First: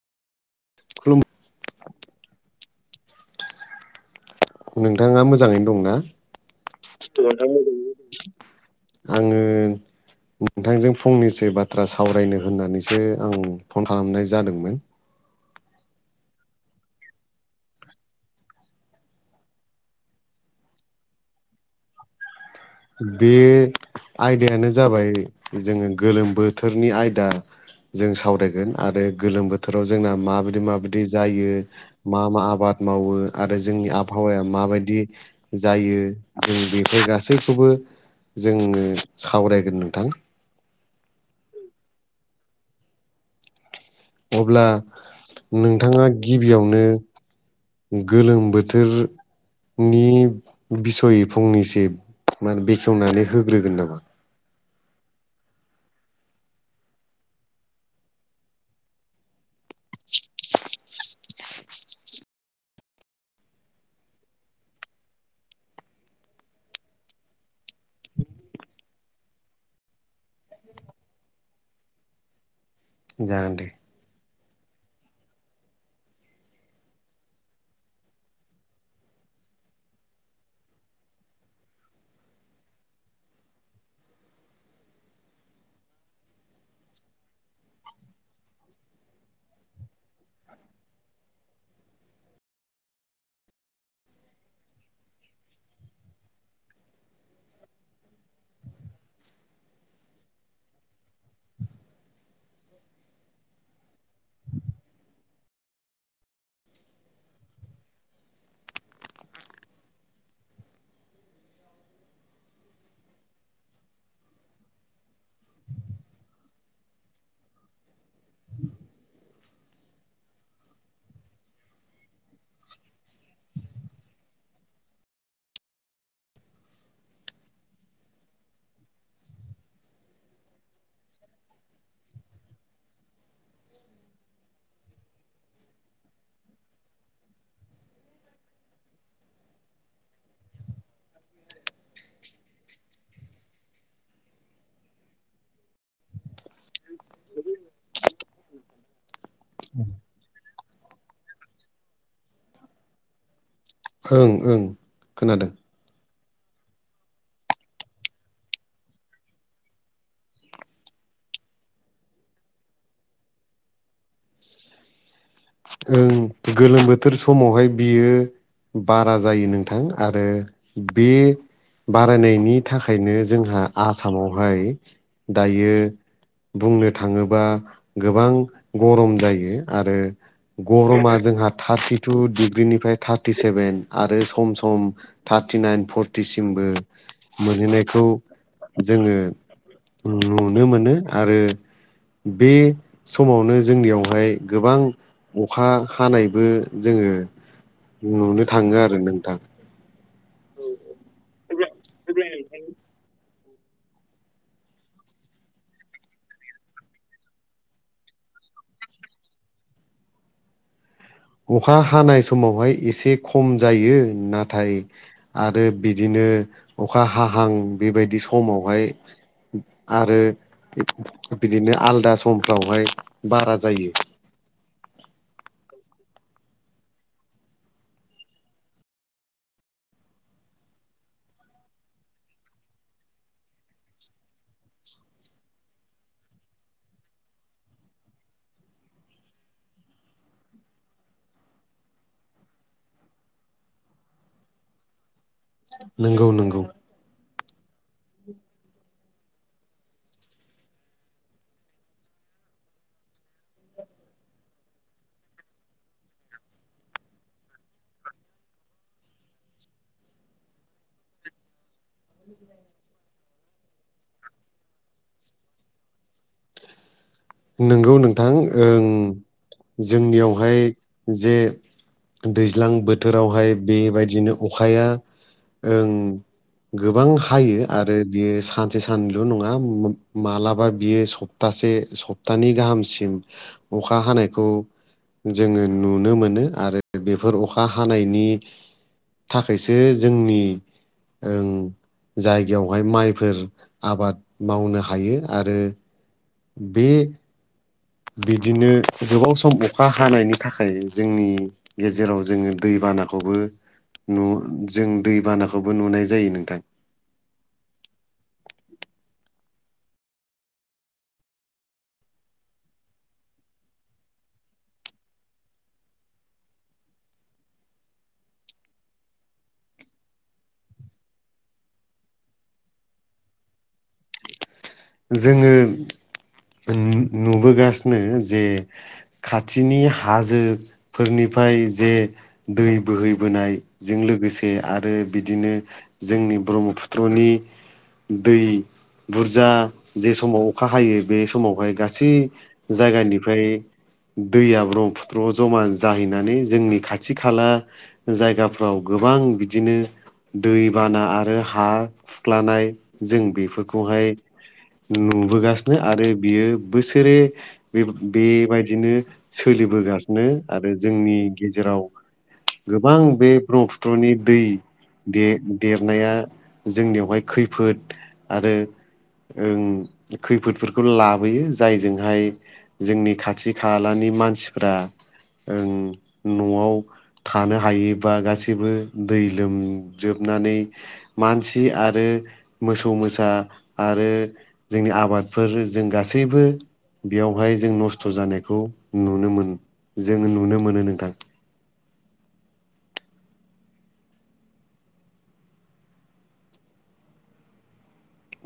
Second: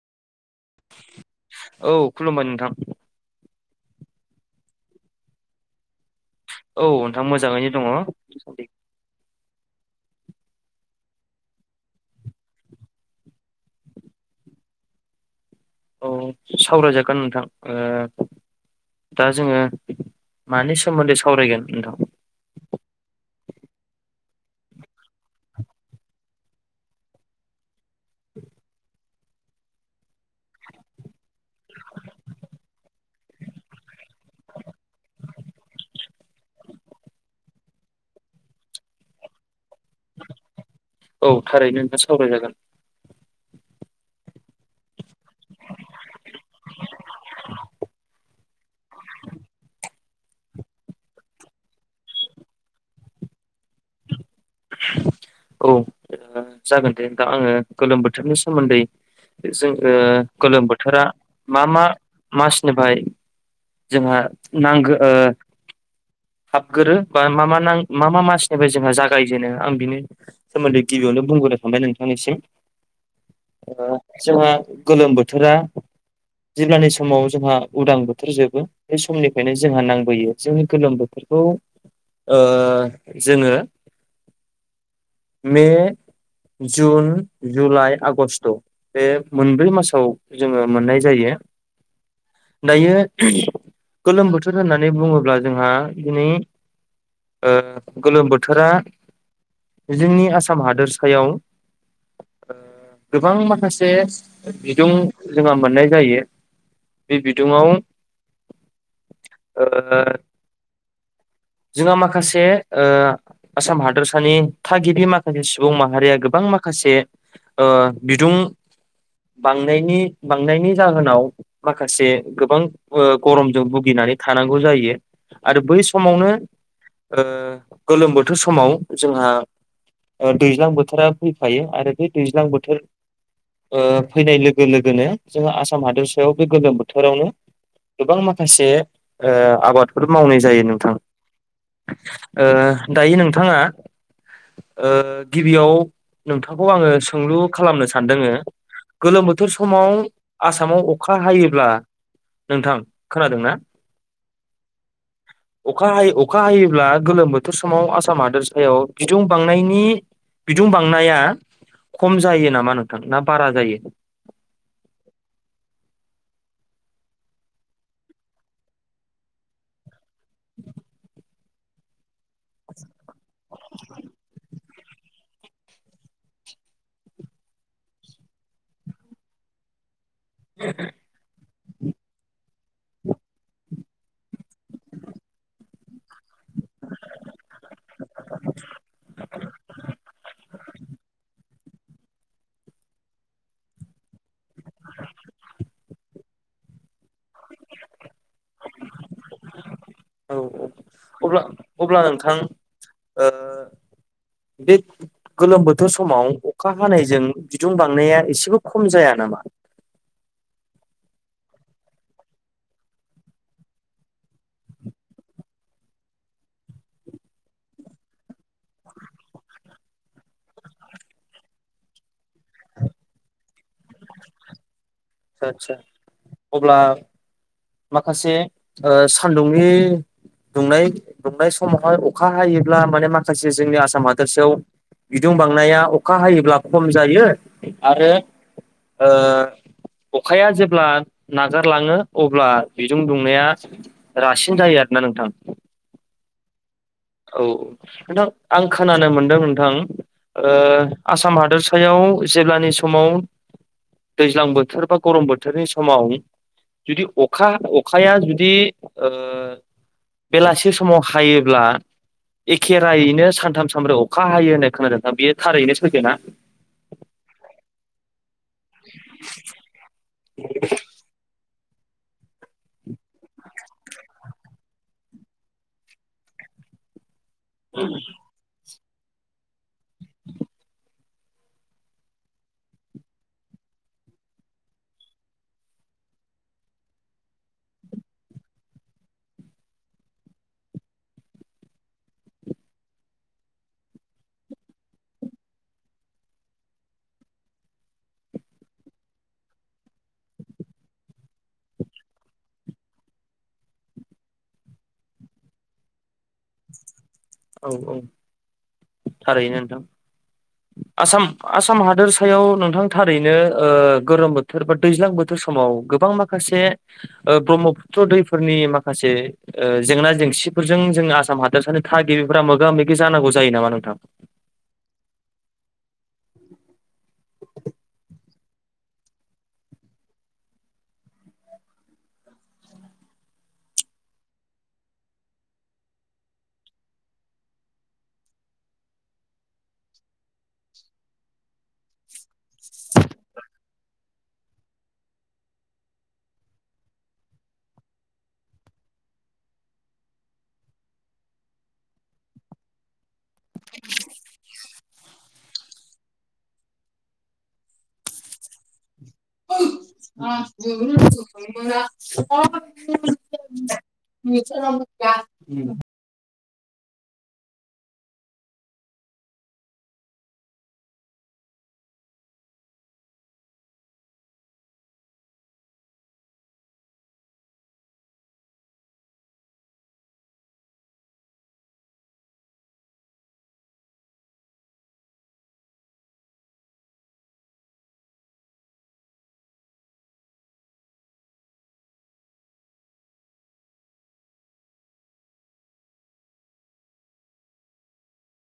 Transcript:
खुलुमबाय औ खुलुमबाय नोंथां। नोंथाङा मोजाङैनो दंना? औ नोंथां मोजाङैनो दङ। आङो नोंथांजों फंनैसो बाथ्रा सावरायनो होननानैसो आं फन खालामनाय जादोंमोन। औ सावरायजागोन नोंथां ओ-। दा जोङो मानि सोमोन्दै सावरायगोन नोंथां? बे आयदायानो जाबाय जोङो गोलोम बोथोरनि आयदा। जों सावरायगोन आरो गोलोम बोथोराव जोंना माबायदि माबायदि जायो? मा मा आबाद मावो आरो जोंनि आबहावाया माबायदि? जायो जों बेफोर गासैखौबो जोङो सावरायगोन नोंथां औ थारैनो नोंथां सावरायजागोन। अब्ला नोंथाङा गिबियावनो। गोलोम बोथोर नि बिसय फंनैसो मा- बेखेवनानै होग्रोगोन नामा? औ जागोन दे दा आङो गोलोम बोथोरनि सोमोन्दै जों ओ-गोलोम बोथोरा मा मा मासनिफ्राय जोंहा नांगो ओ- हाबगोरो बा मा मा नां मा मा मासनिफ्राय जोंहा जागायजेनो आं बिनि- सोमोन्दै गिबियावनो बुंग्रोनाय थाबाय नोंथांनिसिम। जागोन दे। ओ जोंहा गोलोम बोथोरा जेब्लानि समाव जोंहा उदां बोथोर जोबो बे समनिफ्रायनो जोंहा नांबोयो जोंनि गोलोम बो बेखौ ओ जोङो मे, जुन, जुलाइ, आगष्ट' बे मोनब्रै मासाव जोङो मोननाय जायो। दायो गोलोम बोथोर होननानै बुङोब्ला जोंहा दिनै ओ-गोलोम बोथोरा। जोंनि आसाम हादोरसायाव ओ-गोबां माखासे बिदुं जोंहा मोननाय जायो। बे बिदुंआव [unintelligible] जोंहा माखासे ओ आसाम हादोरसानि थागिबि माखासे सुबुं माहारिया गोबां माखासे ओ बिदुं बांनायनि बांनायनि जाहोनाव माखासे गोबां ओ गरमजों भुगिनानै थानांगौ जायो आरो बै समावनो ओ गोलोम बोथोर समाव जोंहा ओ दैज्लां बोथोरा फैफायो आरो बे दैज्लां बोथोर ओ फैनाय लोगो लोगोनो जोङो आसाम हादोरसायाव बे गोलोम बोथोरावनो गोबां माखासे ओ आबादफोर मावनाय जायो नोंथां ओ दायो नोंथाङा ओ गिबियाव नोंथांखौ आङो सोंलु खालामनो सानदोङो गोलोम बोथोर समाव आसामाव अखा हायोब्ला, नोंथां खोनादोंना? ओं ओं खोनादों अखा हायो अखा हायोब्ला गोलोम बोथोर समाव आसाम हादोरसायाव बिदुं बांनायनि बिदुं बांनाया खम जायो नामा नोंथां ना बारा जायो। उम गोलोम बोथोर समावहाय बियो बारा जायो नों थां आरो बे बारायनायनि थाखायनो जोंहा आसामावहाय दायो बुंनो थाङोबा गोबां गरम जायो आरो गरमा जोंहा थार्टि टु डिग्रीनिफ्राय थारटि सेभेन आरो सम सम थार्टि नााइन फर टिसिमबो मोनहैनायखौ जोङो नुनो मोनो आरो बे समावनो जोंनियावहाय गोबां अखा हानायबो जोङो नुनो थाङो आरो नोंथां। औ औ अब्ला अब्ला नोंथां ओ बे गोलोम बोथोर समाव अखा हानायजों बिदुं बांनाया इसेबो खम जाया नामा? अखा हानाय समावहाय इसे खम जायो नाथाय आरो बिदिनो अखा हाहां बेबायदि समावहाय आरो बिदिनो आलदा समफ्रावहाय बारा जायो। [inaudible] आदसा अब्ला माखासे ओ सान्दुंनि दुंनाय दुंनाय समावहाय अखा हायोब्ला माने माखासे जोंनि आसाम हादोरसायाव बिदुं बांनाया अखा हायोब्ला खम जायो आरो ओ अखाया जेब्ला नागारलाङो अब्ला बिजों दुंनाया रासिन जायो आरोना नोंथां। नोंगौ नोंगौ। औ नोंथां आं खोनानो मोनदों नोंथां ओ आसाम हादोरसायाव जेब्लानि समाव दैज्लां बोथोर बा गरम बोथोरनि समाव जुदि अखा अखाया जुदि ओ बेलासि समाव हायोब्ला एखेरायैनो सानथाम सानब्रै अखा हायो होननाय खोनादों बेयो थारैनो सैथोना? नोंगौ नोंथां ओं जोंनियावहाय जे दैज्लां बोथोरावहाय बेबायदिनो अखाया ओं गोबां हायो आरो बियो सान से सानलु नङा मोब मालाबा बियो सप्तासे सप तानि गाहामसिम अखा हानायखौ जोङो नुनो मोनो आरो बेफोर अखा हानायनि थाखायसो जोंनि ओं जायगायावहाय माइफोर आबाद मावनो हायो आरो। बे बिदिनो गोबाव सम अखा हानायनि थाखाय जोंनि गेजेराव जोङो दैबानाखौबो न' जों दैबानाखौबो नुनाय जायो नोंथां। औ औ थारैनो नोंथां। ज [inaudible] आसाम आसाम हादोर सायाव नोंथां थारैनो ओ गोरोम बोथोर बा दैज्लां बोथोर समाव गोबां माख खासे ओ ब्रह्मपुत्र दैफोरनि माखासे जेंना जेंसिफोरजों जोङो आसाम हादोरसानो थागिबिफ्रा मोगा मोगि जानांगौ जायो नामा नोंथां? जोङो नुबोगासिनो जे खाथिनि हाजोफोरनिफ्राय जे दै बोहैबोनायजों लोगोसे आरो बिदिनो जोंनि ब्रह्मपुत्रनि दै बुरजा जे समाव अखा हायो बे समावहाय गासै जायगानिफ्राय दैया ब्रह्मपुत्र जमा जाहैनानै जोंनि खाथि खाला जायगाफ्राव गोबां बिदिनो दैबाना आरो हा खुख्लानाय जों बेफोरखौहाय नुबोगासिनो आरो बियो बोसोरे बे-बेबायदिनो सोलिबोगासिनो आरो जोंनि गेजेराव गोबां बे ब्रहपुत्रनि दै दे-देरनाया जोंनियावहाय खैफोद आरो ओं खैफोदफोरखौ लाबोयो जायजोंहाय जोंनि खाथि खालानि मानसिफ्रा ओं न'आव थानो हायोबा गासैबो दै लोमजोबनानै मानसि आरो मोसौ मोसा आरो जोंनि आबादफोर जों गासैबो बेयावहाय जों नस्थ' जानायखौ नुनो मोन जों नुनो मोनो नोंथां।